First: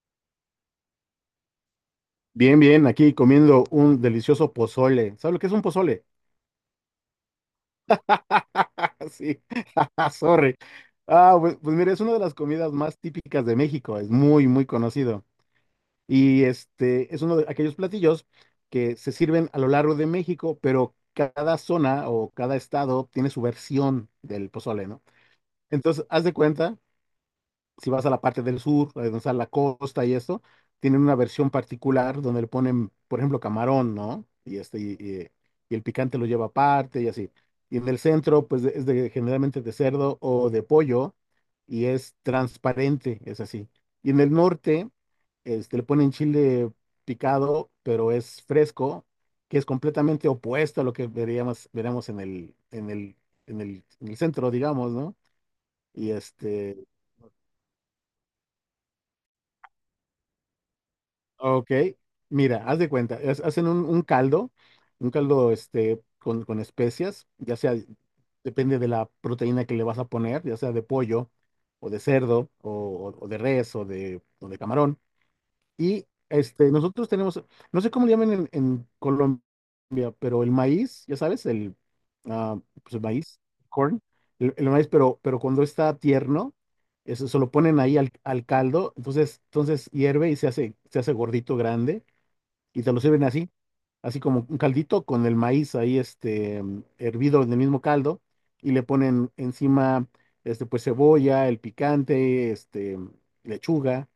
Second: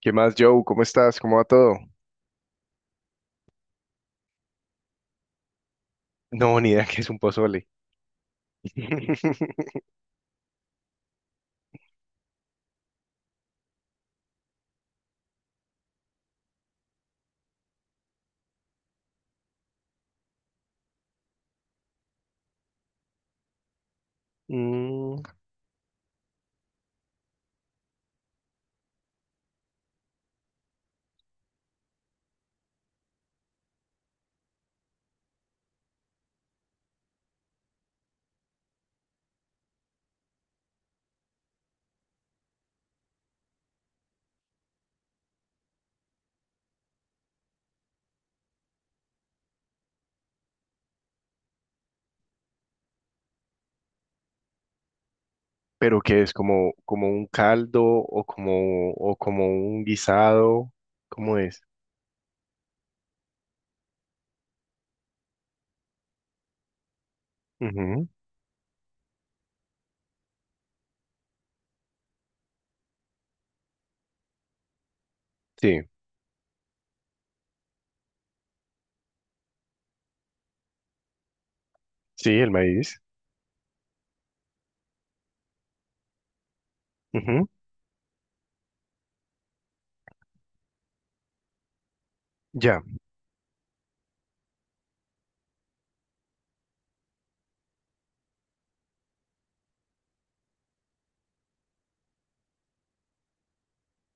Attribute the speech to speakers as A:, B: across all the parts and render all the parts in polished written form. A: ¿Qué más, Joe? ¿Cómo estás? ¿Cómo va todo?
B: Bien, bien, aquí comiendo un delicioso pozole. ¿Sabes lo que es un pozole?
A: No, ni idea que es un pozole.
B: Sí, ah, sorry. Ah, pues mira, es una de las comidas más típicas de México, es muy, muy conocido. Y este es uno de aquellos platillos que se sirven a lo largo de México, pero cada zona o cada estado tiene su versión del pozole, ¿no?
A: Mm.
B: Entonces, haz de cuenta si vas a la parte del sur, donde está la costa y esto, tienen una versión particular donde le ponen, por ejemplo, camarón, ¿no? Y el picante lo lleva aparte y así. Y en el centro, pues generalmente de cerdo o de pollo y es transparente, es así. Y en el norte, le ponen chile picado, pero es fresco, que es completamente opuesto a lo que veríamos en el centro, digamos, ¿no?
A: ¿Pero
B: Y
A: qué es? ¿Como
B: este,
A: como un caldo o como un guisado? ¿Cómo es?
B: Ok, mira, haz de cuenta, hacen un caldo, un caldo con especias, ya sea,
A: Ujú.
B: depende de la proteína que le vas a poner, ya sea de pollo o de cerdo o de res o de camarón.
A: Sí,
B: Nosotros tenemos, no sé cómo le llaman en, Colombia, pero el maíz, ya sabes,
A: sí, el
B: pues
A: maíz.
B: el maíz, corn, el maíz, pero cuando está tierno, eso se
A: Ujú.
B: lo ponen ahí al, caldo, entonces hierve y se hace gordito, grande,
A: Ya.
B: y te lo sirven así, así como un caldito con el maíz ahí, hervido en el mismo caldo, y le ponen encima, pues cebolla, el picante, lechuga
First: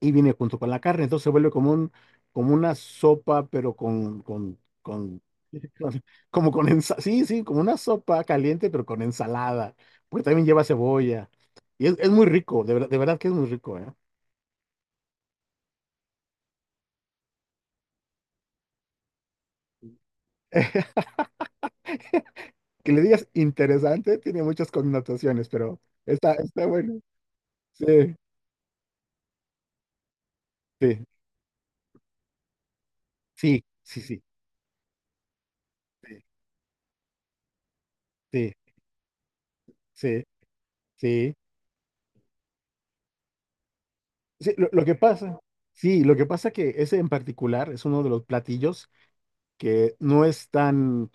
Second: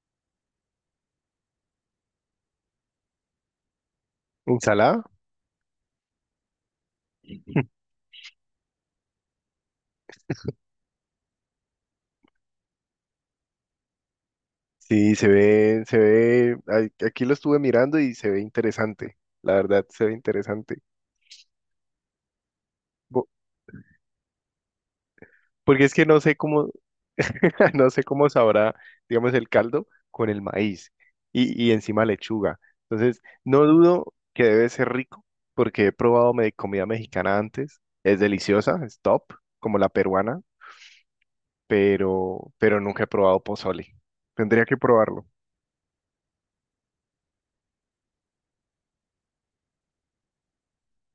B: y viene junto con la carne, entonces se vuelve como un, como una sopa, pero
A: ¿Ensalada?
B: con- como con ensalada, sí, sí, como una sopa caliente, pero con ensalada, porque también lleva cebolla, y es muy rico, de verdad que es muy rico, ¿eh?
A: Sí, se ve, ay, aquí lo estuve mirando y se ve interesante. La verdad, se ve interesante.
B: Que le
A: Bo-
B: digas interesante, tiene muchas connotaciones, pero
A: Porque es que no
B: está,
A: sé
B: está
A: cómo.
B: bueno,
A: No sé
B: sí,
A: cómo sabrá, digamos, el caldo con el maíz
B: sí,
A: y encima lechuga. Entonces, no
B: sí,
A: dudo
B: sí,
A: que debe ser rico porque he
B: sí, sí,
A: probado comida mexicana antes. Es
B: sí,
A: deliciosa, es top, como la
B: sí,
A: peruana,
B: sí,
A: pero nunca he probado pozole.
B: Sí,
A: Tendría
B: lo,
A: que
B: lo que
A: probarlo.
B: pasa, sí, lo que pasa que ese en particular es uno de los platillos que no es tan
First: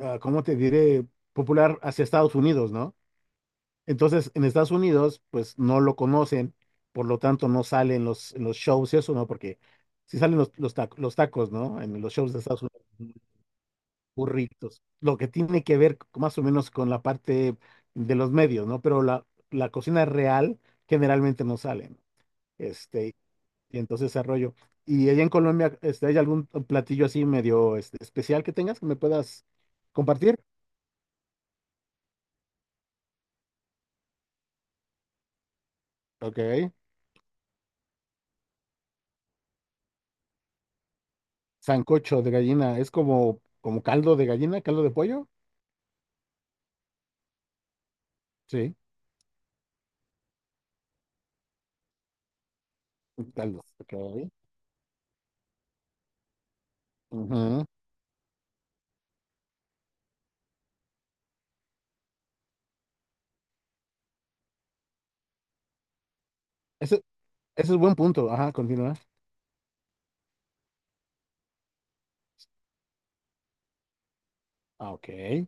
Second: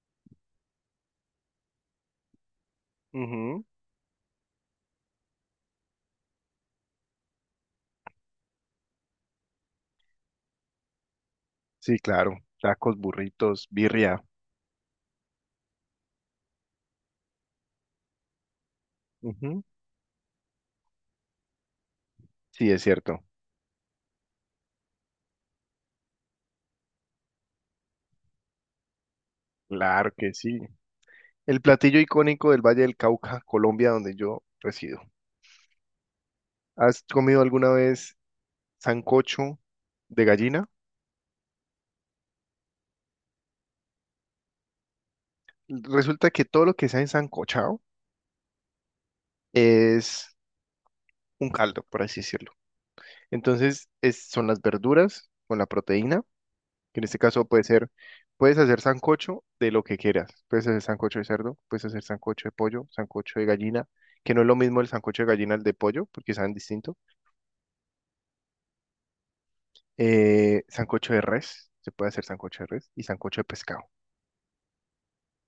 B: ah, ¿cómo te diré? Popular hacia Estados Unidos, ¿no?
A: Ujú.
B: Entonces, en Estados Unidos, pues no lo conocen, por lo tanto no salen en los shows y eso, ¿no? Porque sí salen los tacos, ¿no?
A: Sí,
B: En los shows
A: claro.
B: de Estados
A: Tacos,
B: Unidos,
A: burritos, birria.
B: burritos, lo que tiene que ver más o menos con la parte de los medios, ¿no? Pero la,
A: Ujú.
B: la cocina real generalmente no salen,
A: Sí, es
B: este,
A: cierto.
B: y entonces ese rollo. Y allá en Colombia, ¿hay algún platillo así medio especial que tengas que me puedas
A: Claro que
B: compartir?
A: sí. El platillo icónico del Valle del Cauca, Colombia, donde yo resido.
B: Ok.
A: ¿Has comido alguna vez? Sancocho de gallina.
B: Sancocho de gallina, es como caldo de gallina, caldo de pollo.
A: Resulta que todo lo que sea ensancochado
B: Sí,
A: es un caldo, por así decirlo.
B: un caldo.
A: Entonces
B: Ok.
A: es, son las verduras con la proteína, que en este caso puede
B: Ujú.
A: ser, puedes hacer sancocho de lo que quieras. Puedes hacer sancocho de cerdo, puedes hacer sancocho de pollo, sancocho de gallina, que no es lo mismo el sancocho de gallina al de pollo, porque saben distinto.
B: Ese, ese es buen punto. Ajá, continúa.
A: Sancocho de res, se puede hacer sancocho de res y sancocho de pescado.
B: Ah, ok.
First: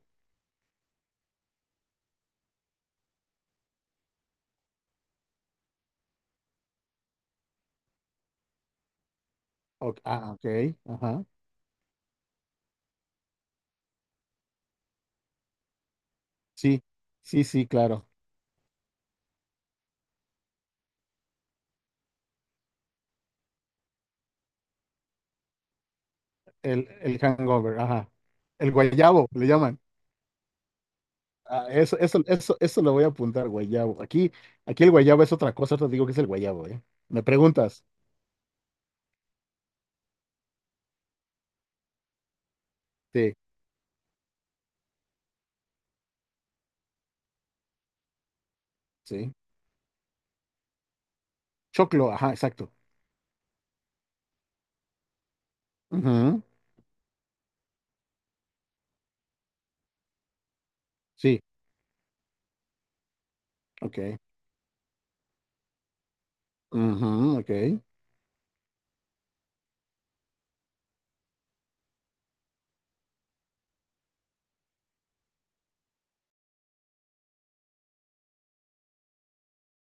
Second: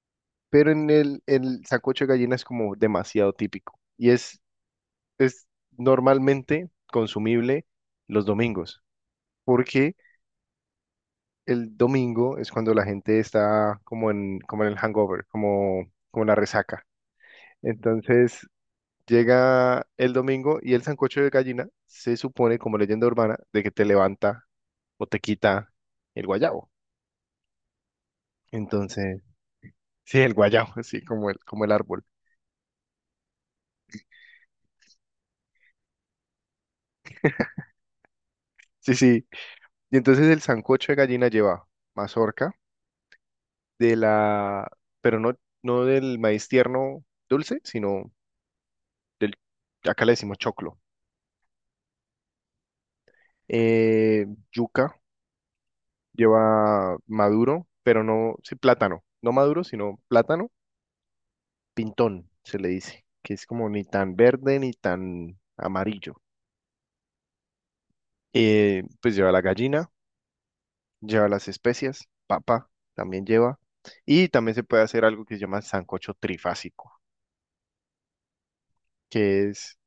A: Pero en el sancocho de gallina es como demasiado típico. Y es normalmente consumible los domingos, porque
B: Ok, ah, ok. Ajá.
A: el domingo es cuando la gente está como en como en el hangover, como, como en la
B: Sí,
A: resaca.
B: sí, sí, claro.
A: Entonces llega el domingo y el sancocho de gallina se supone como leyenda urbana de que te levanta o te quita el guayabo.
B: El hangover, ajá. El
A: Entonces,
B: guayabo, le llaman.
A: sí, el guayabo, así como el como
B: Ah,
A: el
B: eso,
A: árbol.
B: eso, eso, eso lo voy a apuntar, guayabo. Aquí el guayabo es otra cosa, te digo que es el guayabo, ¿eh? ¿Me preguntas?
A: Sí, sí. Y entonces el sancocho de gallina lleva mazorca,
B: Sí,
A: de la, pero no, no del maíz tierno dulce, sino del,
B: sí.
A: acá le decimos choclo.
B: Choclo, ajá, exacto.
A: Eh, yuca,
B: Ujú,
A: lleva maduro, pero no, sí, plátano, no maduro, sino plátano,
B: sí,
A: pintón se le dice, que es como ni tan
B: ok.
A: verde ni tan amarillo.
B: Ujú, ok.
A: Pues lleva la gallina, lleva las especias, papa también lleva, y también se puede hacer algo que se llama sancocho trifásico, que es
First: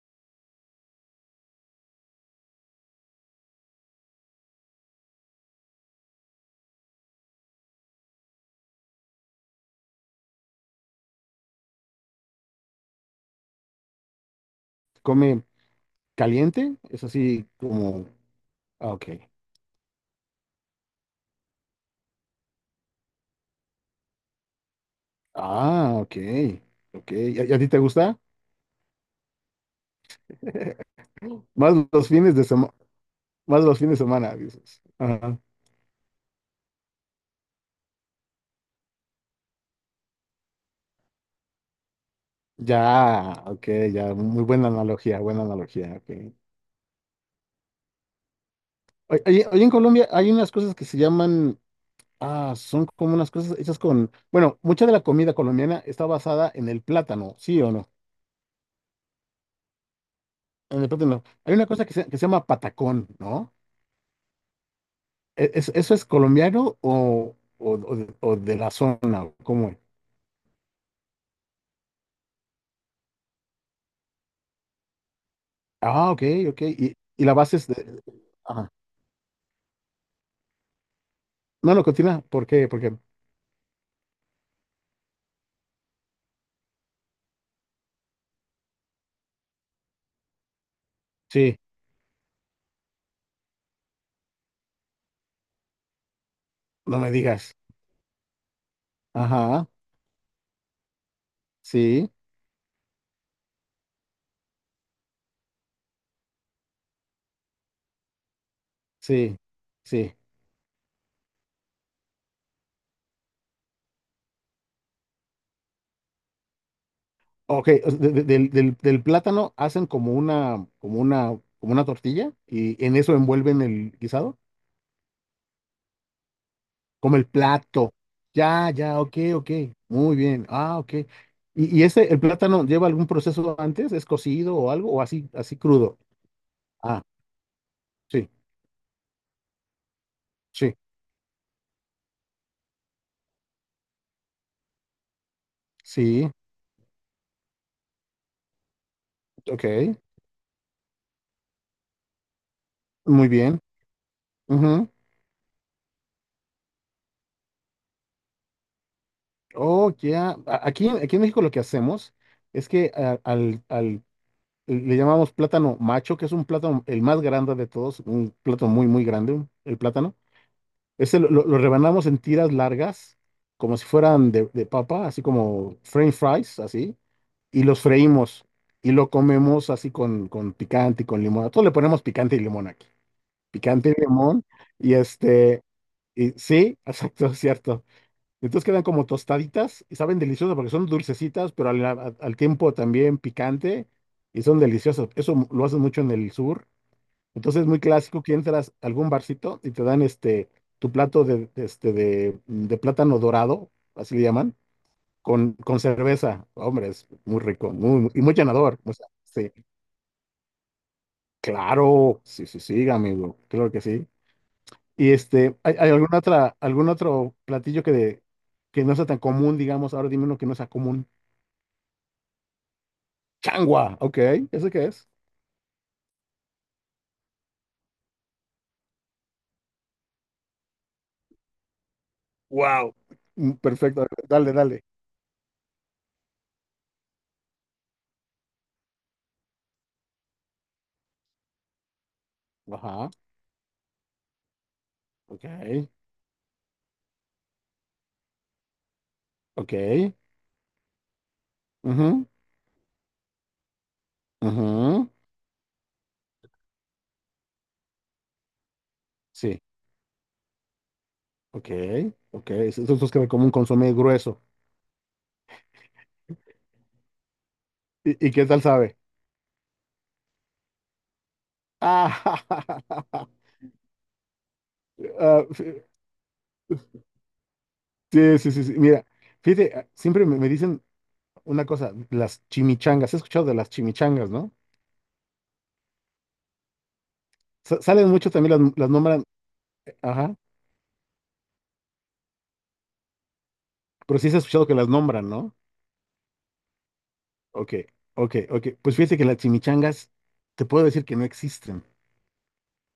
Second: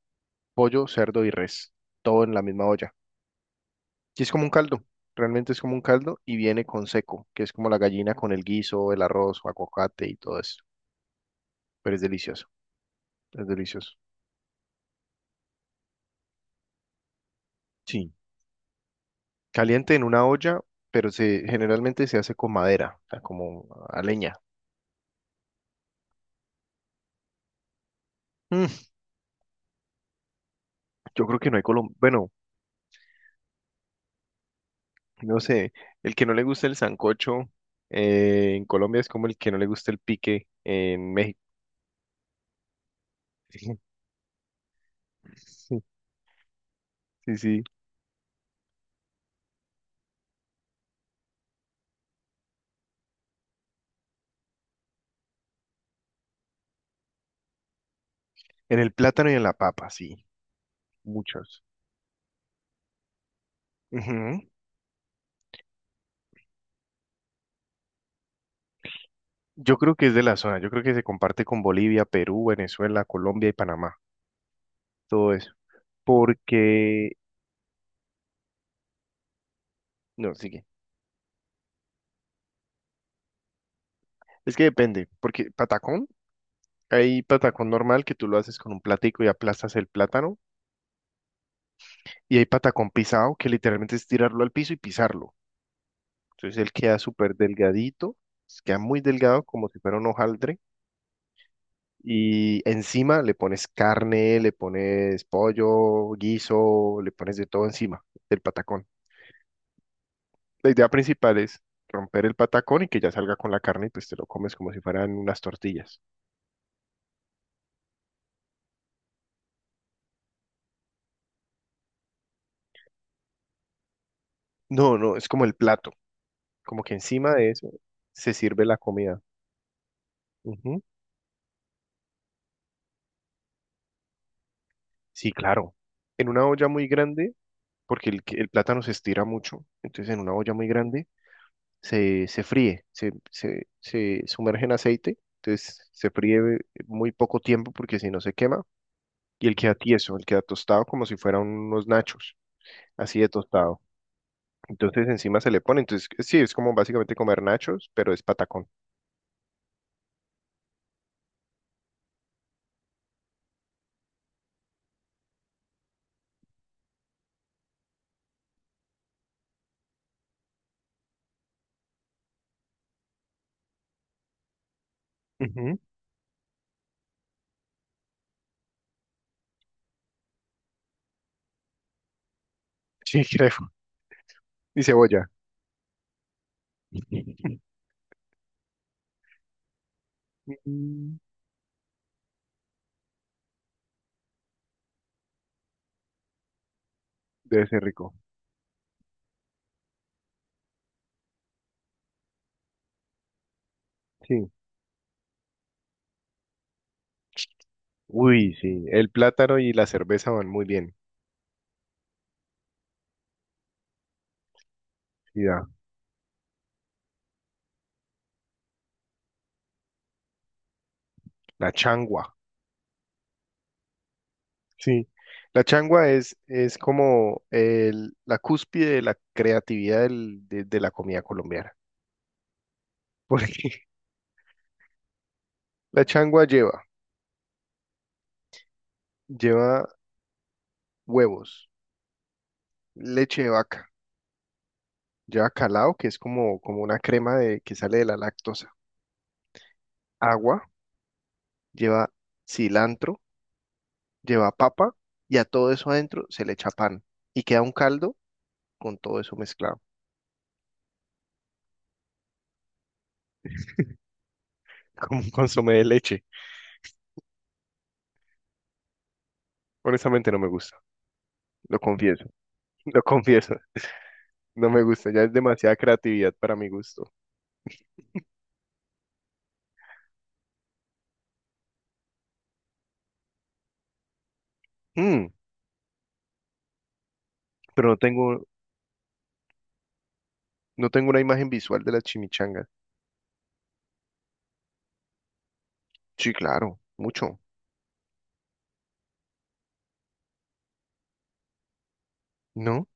A: pollo, cerdo y res, todo en la misma olla. Sí, es como un caldo, realmente es como un caldo y viene con seco, que es como la gallina con el guiso, el arroz, aguacate y todo eso. Pero es delicioso, es delicioso.
B: Come. ¿Caliente? Es así como...
A: Sí.
B: Ah, ok.
A: Caliente en una olla, pero se, generalmente se hace con madera, o sea, como a leña.
B: Ah, ok. Ok. ¿Y a ti te gusta?
A: Mm, yo creo que no hay
B: Más
A: Colombia,
B: los
A: bueno,
B: fines de semana. Más los fines de semana, dices. Ajá.
A: no sé, el que no le gusta el sancocho, en Colombia es como el que no le gusta el pique en México.
B: Ya, ok, ya. Muy buena analogía, buena analogía. Ok.
A: Sí, sí,
B: Oye, oye, oye, en Colombia hay unas cosas que se llaman... Ah, son como unas cosas hechas con... Bueno, mucha de la comida colombiana está basada en el plátano, ¿sí o no?
A: en el plátano y en la papa, sí,
B: En el plátano. Hay
A: muchos.
B: una cosa que se llama patacón, ¿no?
A: Ujú.
B: ¿Eso es colombiano o de la zona? ¿Cómo
A: Yo
B: es?
A: creo que es de la zona, yo creo que se comparte con Bolivia, Perú, Venezuela, Colombia y Panamá, todo eso.
B: Ah, ok, ok. Y,
A: Porque,
B: y la base es de... Ajá.
A: no, sigue.
B: No, no, continúa. ¿Por qué? Porque
A: Es que depende, porque patacón, hay patacón normal que tú lo haces con un platico y aplastas el plátano,
B: sí,
A: y hay patacón pisado que literalmente es tirarlo al piso y pisarlo. Entonces él
B: no
A: queda
B: me
A: súper
B: digas.
A: delgadito, queda muy delgado
B: Ajá,
A: como si fuera un hojaldre,
B: sí,
A: y encima le pones carne, le pones pollo, guiso, le pones de todo encima del patacón.
B: sí, sí.
A: La idea principal es romper el patacón y que ya salga con la carne y pues te lo comes como si fueran unas tortillas.
B: Ok, o sea, del plátano hacen como una tortilla y en eso envuelven el guisado.
A: No, no, es como el plato, como que
B: Como el
A: encima de eso
B: plato.
A: se sirve
B: Ya,
A: la
B: ya, ok,
A: comida.
B: ok. Muy bien. Ah,
A: Ujú.
B: ok. ¿Y ese el plátano lleva algún proceso antes? ¿Es cocido o algo? ¿O así,
A: Sí,
B: así
A: claro.
B: crudo?
A: En una olla muy
B: Ah,
A: grande, porque
B: sí,
A: el plátano se estira mucho, entonces en una olla muy
B: sí,
A: grande se se fríe, se sumerge en aceite, entonces se
B: sí.
A: fríe muy poco tiempo porque si no se quema y él queda
B: Ok.
A: tieso, él queda tostado como si fueran unos nachos, así de
B: Muy bien.
A: tostado.
B: Ujú.
A: Entonces encima se le pone. Entonces, sí, es como básicamente comer nachos, pero es patacón.
B: Oh, ya. Aquí en México lo que hacemos es que le llamamos plátano macho, que es un plátano el más grande de todos, un plátano muy, muy grande, el plátano. Ese lo rebanamos en tiras largas, como si fueran de papa, así
A: Ujú.
B: como french fries, así, y los freímos y lo comemos así con picante y con limón. A todos le ponemos picante y limón aquí.
A: Sí, creo.
B: Picante y limón,
A: Y
B: y
A: cebolla.
B: este, y sí, exacto, es cierto. Entonces quedan como tostaditas y saben deliciosas porque son
A: Mm.
B: dulcecitas, pero al tiempo también picante y son deliciosas. Eso lo hacen mucho en el sur entonces,
A: Debe
B: muy
A: ser rico.
B: clásico que entras a algún barcito y te dan tu plato de plátano dorado, así le
A: Sí.
B: llaman, con cerveza. Hombre, es muy rico, muy
A: Uy,
B: llenador.
A: sí.
B: O sea,
A: El
B: sí,
A: plátano y la cerveza van muy bien.
B: claro, sí, sí, sí, amigo, claro que sí.
A: Sí, da.
B: ¿Hay alguna otra, algún otro platillo que no sea tan común, digamos? Ahora dime uno que no sea común.
A: La changua.
B: Changua, ok, ¿eso qué
A: Sí.
B: es?
A: La changua es como el, la cúspide de la creatividad del- de la comida colombiana.
B: Wow,
A: Porque
B: perfecto, dale, dale.
A: la changua lleva lleva huevos,
B: Ajá,
A: leche de vaca,
B: ok,
A: lleva calao, que es como, como una crema de, que sale de la lactosa,
B: ok,
A: agua, lleva
B: mhm,
A: cilantro, lleva papa,
B: mhm.
A: y a todo eso adentro se le echa pan y queda un caldo con todo eso
B: Sí,
A: mezclado.
B: ok, ok. Esos dos que como un consomé grueso.
A: Como un consomé de leche.
B: ¿Y qué tal sabe?
A: Honestamente no me gusta, lo confieso,
B: Ah,
A: lo confieso, no me gusta, ya es
B: ah,
A: demasiada
B: f-
A: creatividad para mi gusto.
B: sí, sí, sí, sí. Mira, fíjate, siempre me dicen una cosa, las chimichangas. He escuchado de las chimichangas, ¿no?
A: Mm, pero no
B: Salen mucho
A: tengo,
B: también las nombran, ajá,
A: no tengo una imagen visual de las chimichangas.
B: pero sí has escuchado que las nombran, ¿no?
A: Sí, claro, mucho.
B: Ok, ok, ok. Pues fíjate que las chimichangas, te puedo decir que no existen.
A: ¿No?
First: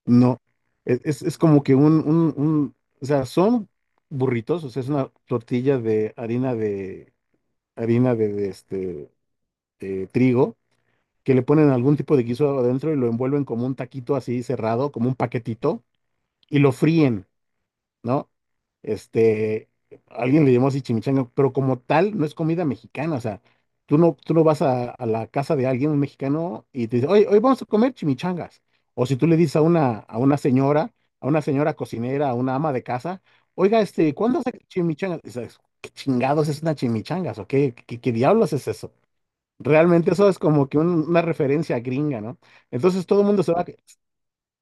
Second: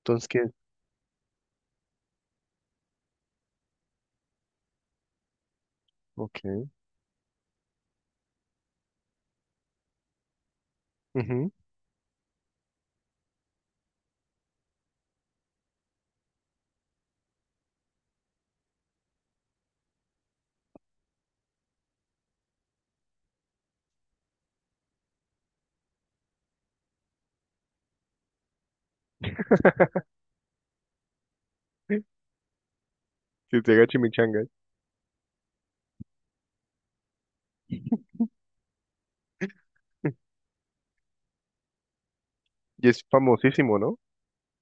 A: Entonces,
B: No,
A: ¿qué?
B: es como que o sea, son burritos, o sea, es una tortilla de harina
A: Ok.
B: de harina de, de trigo, que le
A: Ujú.
B: ponen algún tipo de guiso adentro y lo envuelven como un taquito así cerrado, como un paquetito, y lo fríen, ¿no? Este, alguien le llamó así chimichanga, pero como tal no es comida mexicana, o sea, tú no vas a la casa de alguien, un mexicano, y te dice, oye, hoy vamos a comer chimichangas. O si tú le dices a una señora, a una señora cocinera, a una ama de casa,
A: Que se
B: oiga,
A: haga
B: ¿cuándo
A: chimichangas.
B: hace chimichangas? Y dices, ¿Qué chingados es una chimichangas? ¿O qué diablos es eso? Realmente eso es como que una referencia gringa, ¿no?
A: Y es
B: Entonces todo el mundo se va,
A: famosísimo, ¿no?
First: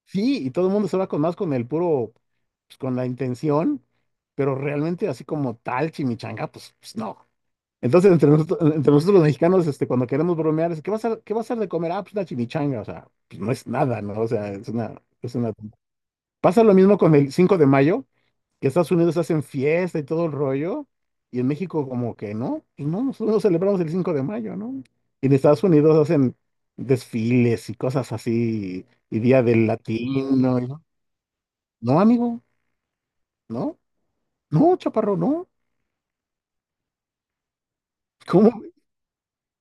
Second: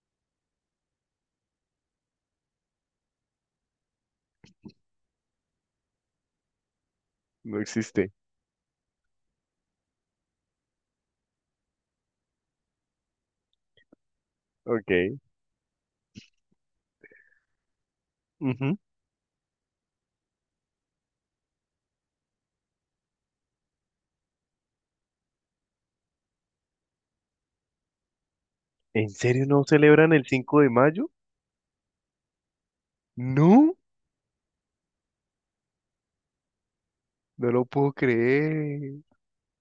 B: sí, y todo el mundo se va con más con el puro, pues, con la intención, pero realmente así como tal chimichanga, pues no.
A: No existe.
B: Entonces entre nosotros los mexicanos, cuando queremos bromear, ¿qué va a ser de comer? Ah, pues una chimichanga, o sea, pues no es nada, ¿no? O sea, es una,
A: Ok.
B: es una... Pasa lo mismo con el Cinco de Mayo que
A: Ujú.
B: Estados Unidos hacen fiesta y todo el rollo, y en México como que no, pues no, nosotros no celebramos el Cinco de Mayo, ¿no? Y en Estados Unidos hacen desfiles y cosas así,
A: ¿En
B: y Día
A: serio no
B: del
A: celebran el
B: Latino,
A: 5
B: y
A: de
B: ¿no?
A: mayo?
B: No, amigo,
A: No,
B: no, no, chaparro, no.
A: no lo puedo
B: ¿Cómo?
A: creer.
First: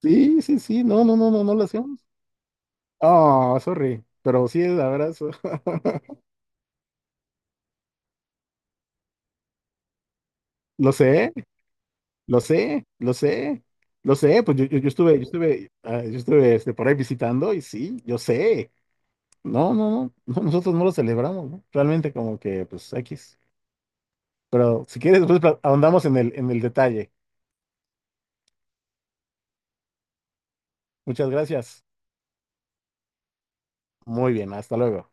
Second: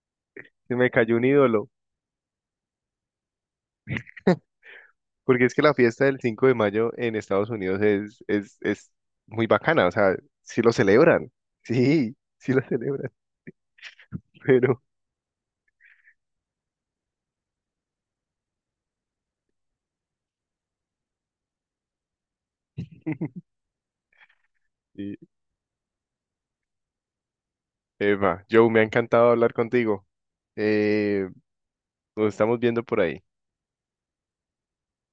B: Sí, sí,
A: Se
B: sí,
A: me
B: no, no,
A: cayó un
B: no, no, no lo
A: ídolo.
B: hacemos. Ah, sorry, pero sí, la verdad,
A: Porque es que la fiesta del 5 de mayo en Estados Unidos es es muy bacana. O sea, sí lo
B: lo
A: celebran.
B: sé,
A: Sí,
B: lo
A: sí lo
B: sé,
A: celebran.
B: lo sé. Lo sé, pues
A: Pero,
B: yo estuve, por ahí visitando y sí, yo sé. No, no, no, no, nosotros no lo celebramos, ¿no? Realmente como que, pues, X. Pero si
A: y,
B: quieres, pues, ahondamos en el detalle.
A: Eva, Joe, me ha encantado hablar contigo. Eh,
B: Muchas gracias.
A: nos estamos viendo por ahí.
B: Muy bien, hasta luego.